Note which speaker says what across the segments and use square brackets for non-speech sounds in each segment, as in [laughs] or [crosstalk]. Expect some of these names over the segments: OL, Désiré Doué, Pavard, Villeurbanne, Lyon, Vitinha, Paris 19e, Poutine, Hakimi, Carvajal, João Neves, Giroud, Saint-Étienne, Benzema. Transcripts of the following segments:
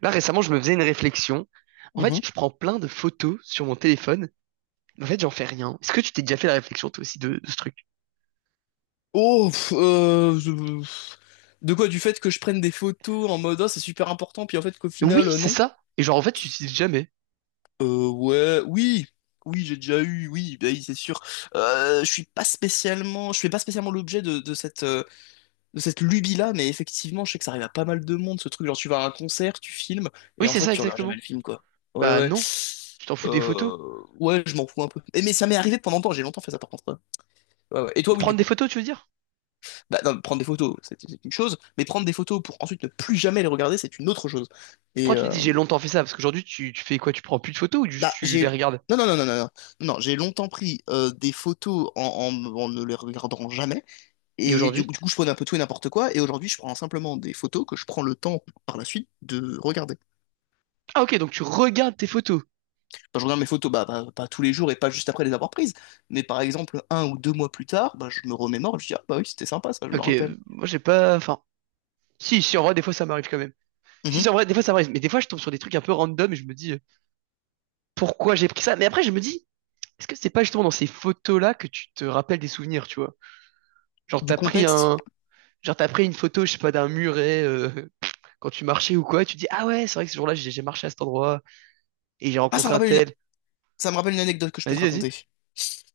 Speaker 1: Là, récemment, je me faisais une réflexion. En fait,
Speaker 2: Mhm.
Speaker 1: je prends plein de photos sur mon téléphone. En fait, j'en fais rien. Est-ce que tu t'es déjà fait la réflexion, toi aussi, de ce truc?
Speaker 2: Oh, de quoi? Du fait que je prenne des photos en mode, Ah, c'est super important, puis en fait qu'au
Speaker 1: Oui,
Speaker 2: final,
Speaker 1: c'est
Speaker 2: non.
Speaker 1: ça. Et genre, en fait, tu l'utilises jamais.
Speaker 2: Ouais, oui, oui, j'ai déjà eu, oui, bah oui, c'est sûr. Je suis pas spécialement, je fais pas spécialement l'objet de cette lubie-là, mais effectivement, je sais que ça arrive à pas mal de monde, ce truc, genre tu vas à un concert, tu filmes, et
Speaker 1: Oui,
Speaker 2: en
Speaker 1: c'est
Speaker 2: fait,
Speaker 1: ça,
Speaker 2: tu regardes jamais le
Speaker 1: exactement.
Speaker 2: film, quoi. Ouais,
Speaker 1: Bah
Speaker 2: ouais.
Speaker 1: non. Tu t'en fous des photos.
Speaker 2: Euh, Ouais, je m'en fous un peu. Mais ça m'est arrivé pendant longtemps, j'ai longtemps fait ça par contre, hein. Ouais, ouais. Et toi, oui, du
Speaker 1: Prendre des
Speaker 2: coup.
Speaker 1: photos, tu veux dire?
Speaker 2: Bah, non, prendre des photos, c'est une chose, mais prendre des photos pour ensuite ne plus jamais les regarder, c'est une autre chose. Et
Speaker 1: Pourquoi tu te dis j'ai longtemps fait ça? Parce qu'aujourd'hui, tu fais quoi? Tu prends plus de photos ou juste
Speaker 2: bah,
Speaker 1: tu les
Speaker 2: j'ai.
Speaker 1: regardes?
Speaker 2: Non, non, non, non, non, non, non, j'ai longtemps pris des photos en ne les regardant jamais.
Speaker 1: Et
Speaker 2: Et du,
Speaker 1: aujourd'hui?
Speaker 2: coup, du coup, je prenais un peu tout et n'importe quoi. Et aujourd'hui, je prends simplement des photos que je prends le temps par la suite de regarder.
Speaker 1: Ah, ok, donc tu regardes tes photos.
Speaker 2: Quand je regarde mes photos, pas tous les jours et pas juste après les avoir prises. Mais par exemple, 1 ou 2 mois plus tard, bah, je me remémore, je dis, ah bah oui, c'était sympa, ça, je me
Speaker 1: Ok,
Speaker 2: rappelle.
Speaker 1: moi, j'ai pas. Enfin. Si, si, en vrai, des fois, ça m'arrive quand même. Si,
Speaker 2: Mhm.
Speaker 1: si, en vrai, des fois, ça m'arrive. Mais des fois, je tombe sur des trucs un peu random et je me dis pourquoi j'ai pris ça? Mais après, je me dis. Est-ce que c'est pas justement dans ces photos-là que tu te rappelles des souvenirs, tu vois? Genre
Speaker 2: Du
Speaker 1: t'as pris
Speaker 2: contexte.
Speaker 1: un, genre t'as pris une photo, je sais pas, d'un muret [laughs] quand tu marchais ou quoi, et tu dis ah ouais, c'est vrai que ce jour-là j'ai marché à cet endroit et j'ai
Speaker 2: Ah,
Speaker 1: rencontré un tel.
Speaker 2: ça me rappelle une anecdote que je peux te
Speaker 1: Vas-y, vas-y.
Speaker 2: raconter.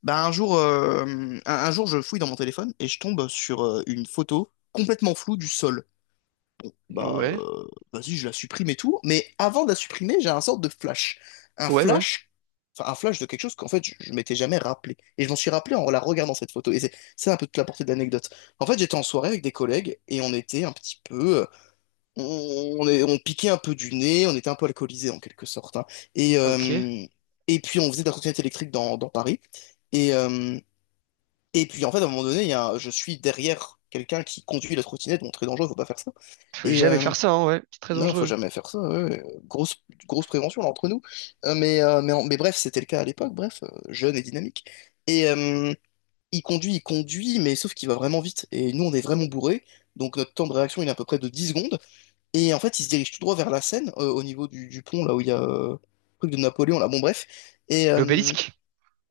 Speaker 2: Bah, un jour, je fouille dans mon téléphone et je tombe sur une photo complètement floue du sol. Bah,
Speaker 1: Ouais,
Speaker 2: vas-y, je la supprime et tout. Mais avant de la supprimer, j'ai un sorte de flash. Un
Speaker 1: ouais, ouais.
Speaker 2: flash, de quelque chose qu'en fait je m'étais jamais rappelé. Et je m'en suis rappelé en la regardant cette photo. Et c'est un peu toute la portée de l'anecdote. En fait, j'étais en soirée avec des collègues et on était un petit peu. On piquait un peu du nez, on était un peu alcoolisés en quelque sorte, hein. Et,
Speaker 1: Ok.
Speaker 2: euh, et puis on faisait de la trottinette électrique dans Paris. Et, euh, et puis en fait, à un moment donné, il y a un- je suis derrière quelqu'un qui conduit la trottinette, bon, très dangereux, faut pas faire ça.
Speaker 1: Faut
Speaker 2: Et,
Speaker 1: jamais
Speaker 2: euh,
Speaker 1: faire ça, hein, ouais. C'est très
Speaker 2: non, faut
Speaker 1: dangereux.
Speaker 2: jamais faire ça. Ouais, ouais. Grosse, grosse prévention là, entre nous. Mais bref, c'était le cas à l'époque. Bref, jeune et dynamique. Et il conduit, mais sauf qu'il va vraiment vite. Et nous, on est vraiment bourrés. Donc notre temps de réaction, il est à peu près de 10 secondes. Et en fait, il se dirige tout droit vers la Seine, au niveau du pont, là où il y a le truc de Napoléon, là. Bon, bref. Et, euh,
Speaker 1: L'obélisque.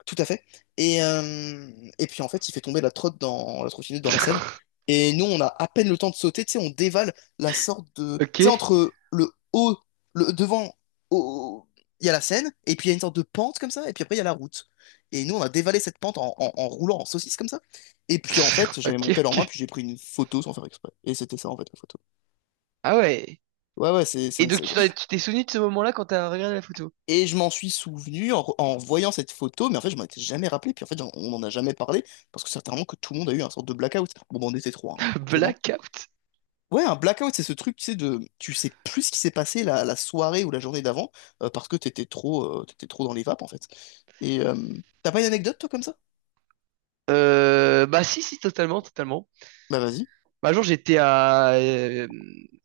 Speaker 2: Tout à fait. Et, euh, et puis en fait, il fait tomber la trottinette dans la Seine.
Speaker 1: [laughs]
Speaker 2: Et nous, on a à peine le temps de sauter, tu sais, on dévale la sorte de. Tu
Speaker 1: Ok.
Speaker 2: sais,
Speaker 1: [laughs]
Speaker 2: entre le haut, le devant, au- il y a la Seine, et puis il y a une sorte de pente comme ça, et puis après, il y a la route. Et nous, on a dévalé cette pente en roulant en saucisse comme ça. Et puis en fait, j'avais
Speaker 1: Ok,
Speaker 2: mon tel en main,
Speaker 1: ok.
Speaker 2: puis j'ai pris une photo sans faire exprès. Et c'était ça en fait, la photo.
Speaker 1: Ah ouais.
Speaker 2: Ouais, ouais, c'est
Speaker 1: Et
Speaker 2: une.
Speaker 1: donc tu t'es souvenu de ce moment-là quand t'as regardé la photo?
Speaker 2: Et je m'en suis souvenu en voyant cette photo, mais en fait, je m'en étais jamais rappelé. Puis en fait, on n'en a jamais parlé parce que certainement que tout le monde a eu un sorte de blackout. Bon, ben, on était trois, hein,
Speaker 1: [laughs]
Speaker 2: forcément.
Speaker 1: Blackout.
Speaker 2: Ouais, un blackout, c'est ce truc, tu sais, de, tu sais plus ce qui s'est passé la soirée ou la journée d'avant, parce que t'étais trop dans les vapes, en fait. Et t'as pas une anecdote, toi, comme ça?
Speaker 1: Bah si, si, totalement, totalement.
Speaker 2: Bah, vas-y.
Speaker 1: Bah, un jour, j'étais à, euh,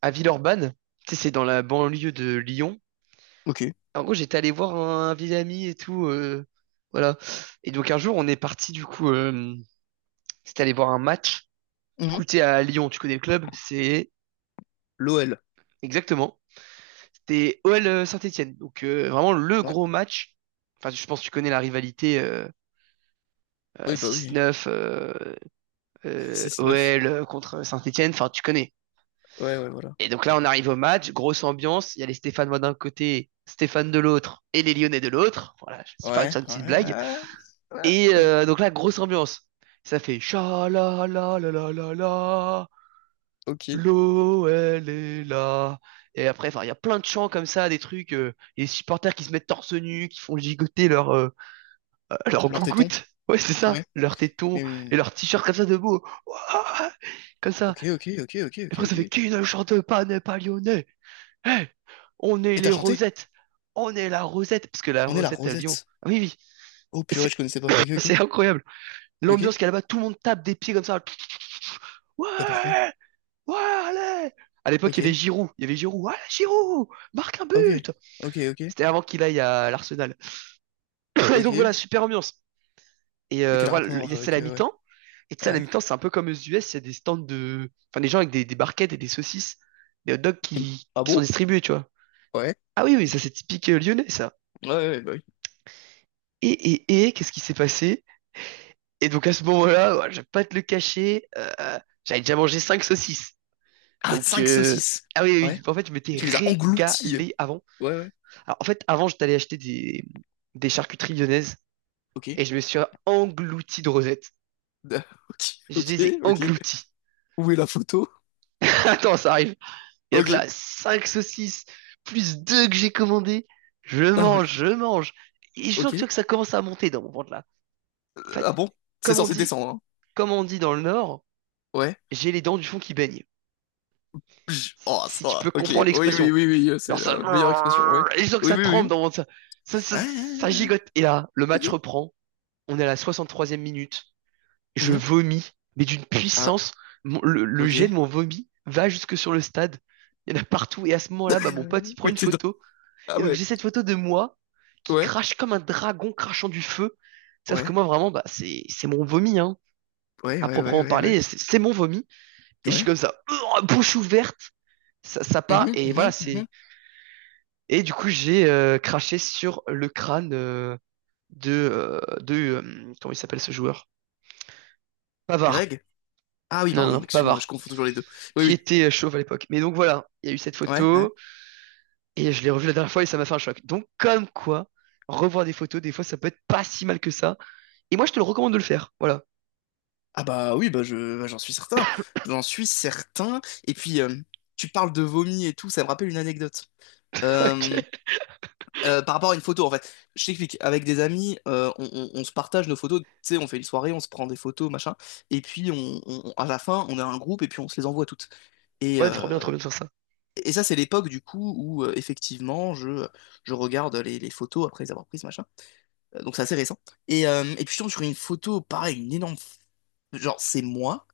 Speaker 1: à Villeurbanne. Tu sais, c'est dans la banlieue de Lyon.
Speaker 2: Ok.
Speaker 1: En gros, j'étais allé voir un vieil ami et tout. Voilà. Et donc, un jour, on est parti, du coup, c'était aller voir un match. Du
Speaker 2: Mhm.
Speaker 1: coup, tu sais, à Lyon, tu connais le club, c'est
Speaker 2: L'OL.
Speaker 1: exactement. C'était OL Saint-Étienne. Donc, vraiment le
Speaker 2: Ouais.
Speaker 1: gros match. Enfin, je pense que tu connais la rivalité
Speaker 2: Oui, bah oui.
Speaker 1: 6-9,
Speaker 2: [laughs] Six neuf.
Speaker 1: OL contre Saint-Étienne. Enfin, tu connais.
Speaker 2: Ouais, ouais, voilà.
Speaker 1: Et donc là, on arrive au match, grosse ambiance. Il y a les Stéphanois d'un côté, Stéphane de l'autre et les Lyonnais de l'autre. Voilà, je vais faire
Speaker 2: Ouais,
Speaker 1: une petite
Speaker 2: ouais,
Speaker 1: blague.
Speaker 2: ouais. Ouais.
Speaker 1: Et
Speaker 2: Ouais.
Speaker 1: euh, donc là, grosse ambiance. Ça fait cha la la la la la la,
Speaker 2: Ok.
Speaker 1: l'eau elle est là. Et après, enfin, il y a plein de chants comme ça, des trucs, les supporters qui se mettent torse nu, qui font gigoter leur [laughs] leur
Speaker 2: Leur téton.
Speaker 1: gougoute. Ouais, c'est
Speaker 2: Ouais.
Speaker 1: ça, leurs tétons
Speaker 2: Oui, oui,
Speaker 1: et
Speaker 2: oui.
Speaker 1: leurs t-shirts comme ça de beau. Ouah, comme ça.
Speaker 2: Ok, ok, ok, ok,
Speaker 1: Et
Speaker 2: ok,
Speaker 1: après, ça
Speaker 2: ok.
Speaker 1: fait qui ne chante pas n'est pas lyonnais. Hey, on est
Speaker 2: Et t'as
Speaker 1: les
Speaker 2: chanté?
Speaker 1: Rosettes. On est la Rosette. Parce que la
Speaker 2: On est la
Speaker 1: Rosette à Lyon.
Speaker 2: Rosette.
Speaker 1: Ah oui, oui.
Speaker 2: Oh
Speaker 1: Et
Speaker 2: purée,
Speaker 1: c'est,
Speaker 2: je connaissais pas.
Speaker 1: [coughs]
Speaker 2: Ok,
Speaker 1: [laughs]
Speaker 2: ok,
Speaker 1: c'est incroyable.
Speaker 2: ok.
Speaker 1: L'ambiance
Speaker 2: Et
Speaker 1: qu'il y a là-bas, tout le monde tape des pieds comme ça.
Speaker 2: pourquoi?
Speaker 1: Ouais, ouais, allez. À l'époque, il
Speaker 2: Ok,
Speaker 1: y avait Giroud. Il y avait Giroud. Ouais, Giroud, marque un
Speaker 2: ok,
Speaker 1: but.
Speaker 2: ok, ok,
Speaker 1: C'était avant qu'il aille à l'Arsenal. [coughs] [clears throat] Et donc
Speaker 2: ok.
Speaker 1: voilà, super ambiance. Et
Speaker 2: Mais
Speaker 1: euh,
Speaker 2: quel
Speaker 1: voilà,
Speaker 2: rapport
Speaker 1: c'est
Speaker 2: avec...
Speaker 1: la
Speaker 2: ouais.
Speaker 1: mi-temps. Et tu sais, à la
Speaker 2: Ouais.
Speaker 1: mi-temps, c'est un peu comme aux US, il y a des stands de. Enfin, des gens avec des barquettes et des saucisses, des hot dogs qui,
Speaker 2: Ah
Speaker 1: qui sont
Speaker 2: bon?
Speaker 1: distribués, tu vois.
Speaker 2: Ouais.
Speaker 1: Ah oui, oui, ça c'est typique lyonnais, ça.
Speaker 2: Ouais, ouais, ouais, bah oui.
Speaker 1: Et, et, qu'est-ce qui s'est passé? Et donc à ce moment-là, ouais, je vais pas te le cacher, j'avais déjà mangé 5 saucisses.
Speaker 2: Ah,
Speaker 1: Donc
Speaker 2: 5 saucisses.
Speaker 1: ah oui, oui,
Speaker 2: Ouais.
Speaker 1: oui, en fait, je
Speaker 2: Et
Speaker 1: m'étais
Speaker 2: tu les as englouties.
Speaker 1: régalé avant.
Speaker 2: Ouais, ouais.
Speaker 1: Alors, en fait, avant, j'étais allé acheter des charcuteries lyonnaises
Speaker 2: Ok.
Speaker 1: et je me suis englouti de rosettes.
Speaker 2: Da- [laughs] Ok,
Speaker 1: Je
Speaker 2: ok,
Speaker 1: les ai
Speaker 2: ok.
Speaker 1: engloutis.
Speaker 2: Où est la photo?
Speaker 1: [laughs] Attends, ça arrive. Et donc là,
Speaker 2: Ok.
Speaker 1: 5 saucisses plus 2 que j'ai commandées. Je
Speaker 2: Ah ouais.
Speaker 1: mange, je mange. Et je sens que, tu
Speaker 2: Ok.
Speaker 1: vois que ça commence à monter dans mon ventre là. En
Speaker 2: Ah
Speaker 1: fait,
Speaker 2: bon? C'est
Speaker 1: comme on
Speaker 2: censé
Speaker 1: dit,
Speaker 2: descendre, hein.
Speaker 1: comme on dit dans le Nord,
Speaker 2: Ouais.
Speaker 1: j'ai les dents du fond qui baignent.
Speaker 2: Pj.
Speaker 1: Si,
Speaker 2: Oh,
Speaker 1: si tu
Speaker 2: ça.
Speaker 1: peux
Speaker 2: Ok.
Speaker 1: comprendre
Speaker 2: Oui, oui,
Speaker 1: l'expression.
Speaker 2: oui, oui. C'est
Speaker 1: Alors ça,
Speaker 2: la meilleure expression, ouais.
Speaker 1: et je sens que
Speaker 2: Oui,
Speaker 1: ça
Speaker 2: oui,
Speaker 1: tremble
Speaker 2: oui.
Speaker 1: ça, ça, ça,
Speaker 2: Ah, ah,
Speaker 1: ça
Speaker 2: ah, ah.
Speaker 1: gigote. Et là, le match
Speaker 2: Ok.
Speaker 1: reprend. On est à la 63e minute. Je
Speaker 2: Mhm.
Speaker 1: vomis, mais d'une
Speaker 2: Ah,
Speaker 1: puissance. Le jet
Speaker 2: ok.
Speaker 1: de mon vomi va jusque sur le stade. Il y en a partout. Et à ce moment-là, bah, mon pote, il
Speaker 2: Mhm. [laughs]
Speaker 1: prend
Speaker 2: Mais
Speaker 1: une
Speaker 2: t'es dans...
Speaker 1: photo.
Speaker 2: Ah
Speaker 1: Et donc,
Speaker 2: ouais.
Speaker 1: j'ai cette photo de moi qui
Speaker 2: Ouais.
Speaker 1: crache comme un dragon crachant du feu. Sauf que
Speaker 2: Ouais.
Speaker 1: moi, vraiment, bah, c'est mon vomi, hein.
Speaker 2: Ouais,
Speaker 1: À
Speaker 2: ouais, ouais,
Speaker 1: proprement
Speaker 2: ouais, ouais.
Speaker 1: parler, c'est mon vomi. Et je suis
Speaker 2: Ouais.
Speaker 1: comme ça, bouche ouverte. Ça part.
Speaker 2: Mhm,
Speaker 1: Et voilà,
Speaker 2: mhm, mhm.
Speaker 1: c'est, et du coup, j'ai craché sur le crâne de comment il s'appelle ce joueur? Pavard.
Speaker 2: Greg? Ah oui,
Speaker 1: Non, non,
Speaker 2: pardon,
Speaker 1: non,
Speaker 2: excuse-moi, je
Speaker 1: Pavard,
Speaker 2: confonds toujours les deux. Oui,
Speaker 1: qui
Speaker 2: oui.
Speaker 1: était chauve à l'époque. Mais donc voilà, il y a eu cette
Speaker 2: Ouais, ouais.
Speaker 1: photo et je l'ai revue la dernière fois et ça m'a fait un choc. Donc comme quoi, revoir des photos, des fois, ça peut être pas si mal que ça. Et moi, je te le recommande de le faire. Voilà.
Speaker 2: Ah bah oui, j'en suis certain. J'en suis certain. Et puis, tu parles de vomi et tout, ça me rappelle une anecdote.
Speaker 1: [laughs]
Speaker 2: Euh,
Speaker 1: Ok.
Speaker 2: Par rapport à une photo, en fait. Je t'explique. Avec des amis, on se partage nos photos. Tu sais, on fait une soirée, on se prend des photos, machin. Et puis, à la fin, on a un groupe et puis on se les envoie toutes. Et,
Speaker 1: Ouais, trop
Speaker 2: euh,
Speaker 1: bien de faire ça.
Speaker 2: Et ça, c'est l'époque du coup où effectivement je regarde les photos après les avoir prises, machin. Donc c'est assez récent. Et puis je tombe sur une photo, pareil, une énorme. Genre, c'est moi.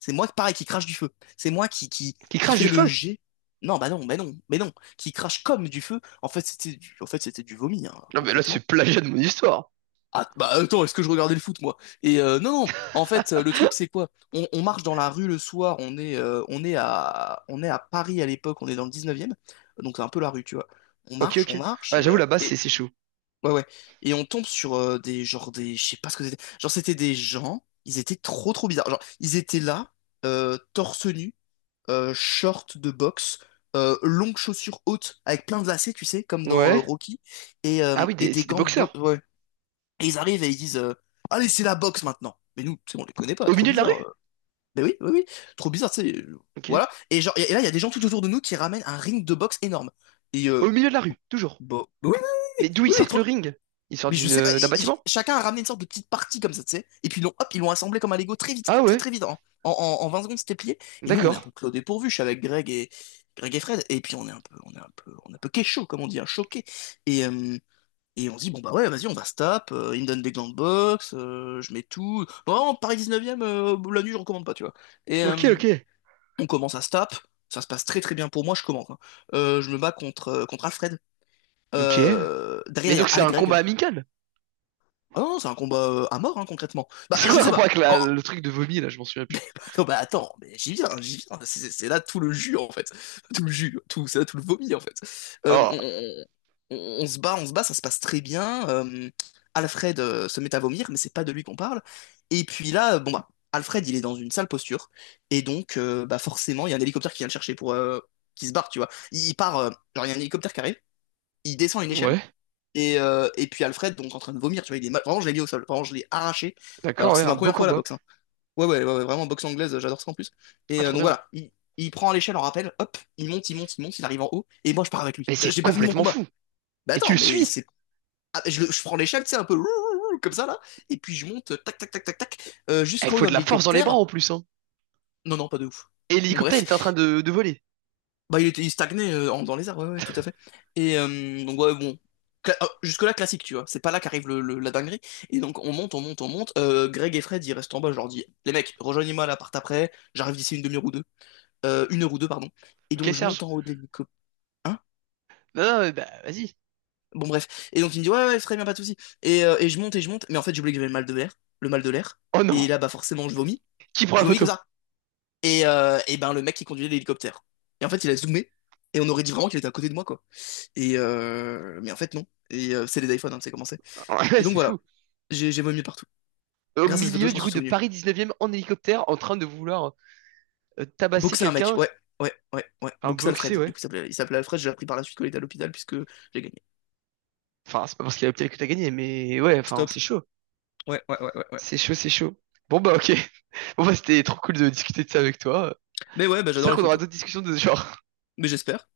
Speaker 2: C'est moi, pareil, qui crache du feu. C'est moi qui, qui,
Speaker 1: Qui
Speaker 2: qui
Speaker 1: crache du
Speaker 2: fait le
Speaker 1: feu.
Speaker 2: G. Non, bah non, mais non, mais non. Qui crache comme du feu. En fait, c'était du vomi, hein,
Speaker 1: Non, mais là,
Speaker 2: concrètement.
Speaker 1: c'est plagiat de mon histoire.
Speaker 2: Ah, bah attends, est-ce que je regardais le foot, moi? Et non, non, en fait, le truc, c'est quoi? On marche dans la rue le soir, on est à Paris à l'époque, on est dans le 19e, donc c'est un peu la rue, tu vois.
Speaker 1: Ok, ok.
Speaker 2: On marche,
Speaker 1: Ouais, j'avoue, là-bas, c'est chaud.
Speaker 2: ouais, ouais. Et on tombe sur des, genre, des, je sais pas ce que c'était. Genre, c'était des gens, ils étaient trop, trop bizarres. Genre, ils étaient là, torse nu, short de boxe, longues chaussures hautes, avec plein de lacets, tu sais, comme dans
Speaker 1: Ouais.
Speaker 2: Rocky, et, euh,
Speaker 1: Ah oui,
Speaker 2: et des
Speaker 1: c'est des
Speaker 2: gants de
Speaker 1: boxeurs.
Speaker 2: boxe, ouais. Et ils arrivent et ils disent, Allez, c'est la boxe maintenant. Mais nous, c'est bon, on les connaît pas,
Speaker 1: Au
Speaker 2: trop
Speaker 1: milieu de la
Speaker 2: bizarre.
Speaker 1: rue?
Speaker 2: Mais oui, oui, oui, trop bizarre, tu sais.
Speaker 1: Ok.
Speaker 2: Voilà. Et, genre, et là, il y a des gens tout autour de nous qui ramènent un ring de boxe énorme. Et
Speaker 1: Au milieu de la rue, toujours.
Speaker 2: bon, oui, oui, oui,
Speaker 1: Mais d'où ils
Speaker 2: oui, oui,
Speaker 1: sortent le
Speaker 2: trop.
Speaker 1: ring? Ils sortent
Speaker 2: Mais je sais pas,
Speaker 1: d'un bâtiment?
Speaker 2: chacun a ramené une sorte de petite partie comme ça, tu sais. Et puis ils l'ont, hop, ils l'ont assemblé comme un Lego très vite,
Speaker 1: Ah
Speaker 2: très
Speaker 1: ouais,
Speaker 2: très vite, hein. En 20 secondes, c'était plié. Et nous, on est un
Speaker 1: d'accord.
Speaker 2: peu clos dépourvu. Je suis avec Greg et Fred. Et puis on est un peu, on est un peu, on est un peu chaud, comme on dit, un choqué. Et, euh, et on se dit, bon, bah ouais, vas-y, on va se tape, il me donne des gants de boxe, je mets tout. Bon, Paris 19e, la nuit, je recommande pas, tu vois. Et
Speaker 1: Ok, ok.
Speaker 2: on commence à se tape, ça se passe très très bien pour moi, je commence, hein. Je me bats contre Alfred.
Speaker 1: Ok. Mais
Speaker 2: Derrière, il y
Speaker 1: donc
Speaker 2: a
Speaker 1: c'est
Speaker 2: Al
Speaker 1: un combat
Speaker 2: Greg.
Speaker 1: amical?
Speaker 2: Ah non, c'est un combat à mort, hein, concrètement.
Speaker 1: [laughs]
Speaker 2: Bah,
Speaker 1: C'est quoi
Speaker 2: je
Speaker 1: le
Speaker 2: sais
Speaker 1: rapport
Speaker 2: pas.
Speaker 1: avec le truc de vomi là? Je m'en souviens
Speaker 2: [laughs] Mais
Speaker 1: plus.
Speaker 2: bah, non, bah attends, mais j'y viens, j'y viens. C'est là tout le jus, en fait. [laughs] Tout le jus, tout, c'est là tout le vomi, en fait.
Speaker 1: Oh,
Speaker 2: Euh, on se bat, on se bat, ça se passe très bien. Alfred se met à vomir, mais c'est pas de lui qu'on parle. Et puis là, bon bah, Alfred, il est dans une sale posture. Et donc, bah forcément, il y a un hélicoptère qui vient le chercher qui se barre, tu vois. Il y a un hélicoptère qui arrive, il descend une échelle.
Speaker 1: ouais,
Speaker 2: Et puis Alfred, donc en train de vomir, tu vois, il est mal. Vraiment, je l'ai mis au sol. Vraiment, je l'ai arraché. Alors
Speaker 1: d'accord,
Speaker 2: que
Speaker 1: ouais,
Speaker 2: c'était
Speaker 1: un
Speaker 2: ma
Speaker 1: beau
Speaker 2: première fois à la
Speaker 1: combat.
Speaker 2: boxe, hein. Ouais, ouais, ouais, ouais, vraiment boxe anglaise, j'adore ça en plus.
Speaker 1: Ah,
Speaker 2: Et
Speaker 1: trop
Speaker 2: donc
Speaker 1: bien.
Speaker 2: voilà, il prend à l'échelle en rappel, hop, il monte, il monte, il monte, il arrive en haut, et moi je pars avec lui.
Speaker 1: Mais c'est
Speaker 2: J'ai pas fini mon
Speaker 1: complètement
Speaker 2: combat.
Speaker 1: fou.
Speaker 2: Bah
Speaker 1: Et tu
Speaker 2: attends,
Speaker 1: le
Speaker 2: mais
Speaker 1: suis.
Speaker 2: c'est. Ah, je prends l'échelle, tu sais, un peu comme ça là, et puis je monte, tac, tac, tac, tac, tac,
Speaker 1: Eh, il
Speaker 2: jusqu'en haut
Speaker 1: faut
Speaker 2: dans
Speaker 1: de la force dans les bras
Speaker 2: l'hélicoptère.
Speaker 1: en plus, hein.
Speaker 2: Non, non, pas de ouf.
Speaker 1: Et
Speaker 2: Bon,
Speaker 1: l'hélicoptère, il
Speaker 2: bref,
Speaker 1: était en train de voler.
Speaker 2: bah il stagnait dans les airs, ouais, ouais, tout à fait. Et donc, ouais, bon. Jusque-là, classique, tu vois. C'est pas là qu'arrive la dinguerie. Et donc, on monte, on monte, on monte. Greg et Fred, ils restent en bas. Je leur dis, les mecs, rejoignez-moi à l'appart après. J'arrive d'ici une demi-heure ou deux. Une heure ou deux, pardon. Et
Speaker 1: Ok,
Speaker 2: donc, je
Speaker 1: Serge.
Speaker 2: monte en haut de l'hélicoptère. Hein?
Speaker 1: Non, non, mais bah, vas-y.
Speaker 2: Bon, bref. Et donc, il me dit, ouais, ouais, très bien, pas de souci. Et je monte et je monte. Mais en fait, j'ai oublié que j'avais le mal de l'air. Le mal de l'air.
Speaker 1: Oh non.
Speaker 2: Et là, bah, forcément, je vomis.
Speaker 1: Qui prend
Speaker 2: Je
Speaker 1: la
Speaker 2: vomis
Speaker 1: photo?
Speaker 2: comme ça. Et ben, le mec qui conduisait l'hélicoptère. Et en fait, il a zoomé. Et on aurait dit vraiment qu'il était à côté de moi, quoi. Et mais en fait, non. Et c'est les iPhones, hein, c'est commencé.
Speaker 1: [laughs] Ouais,
Speaker 2: Et donc,
Speaker 1: c'est
Speaker 2: voilà.
Speaker 1: fou.
Speaker 2: J'ai vomi partout.
Speaker 1: Au
Speaker 2: Grâce à cette photo,
Speaker 1: milieu,
Speaker 2: je m'en
Speaker 1: du
Speaker 2: suis
Speaker 1: coup, de
Speaker 2: souvenu.
Speaker 1: Paris 19e en hélicoptère en train de vouloir tabasser
Speaker 2: Boxer un mec.
Speaker 1: quelqu'un,
Speaker 2: Ouais, ouais, ouais, ouais.
Speaker 1: un
Speaker 2: Boxer
Speaker 1: boxer,
Speaker 2: Alfred. Du
Speaker 1: ouais.
Speaker 2: coup, il s'appelait Alfred. J'ai appris par la suite qu'il était à l'hôpital puisque j'ai gagné.
Speaker 1: Enfin, c'est pas parce qu'il y a Optiel que t'as gagné, mais ouais, enfin,
Speaker 2: Stop.
Speaker 1: c'est chaud.
Speaker 2: Ouais, ouais, ouais, ouais. Ouais.
Speaker 1: C'est chaud, c'est chaud. Bon bah ok. [laughs] Bon bah c'était trop cool de discuter de ça avec toi.
Speaker 2: Mais ouais, bah, j'adore
Speaker 1: J'espère
Speaker 2: les
Speaker 1: qu'on aura
Speaker 2: photos.
Speaker 1: d'autres discussions de ce genre.
Speaker 2: Mais j'espère.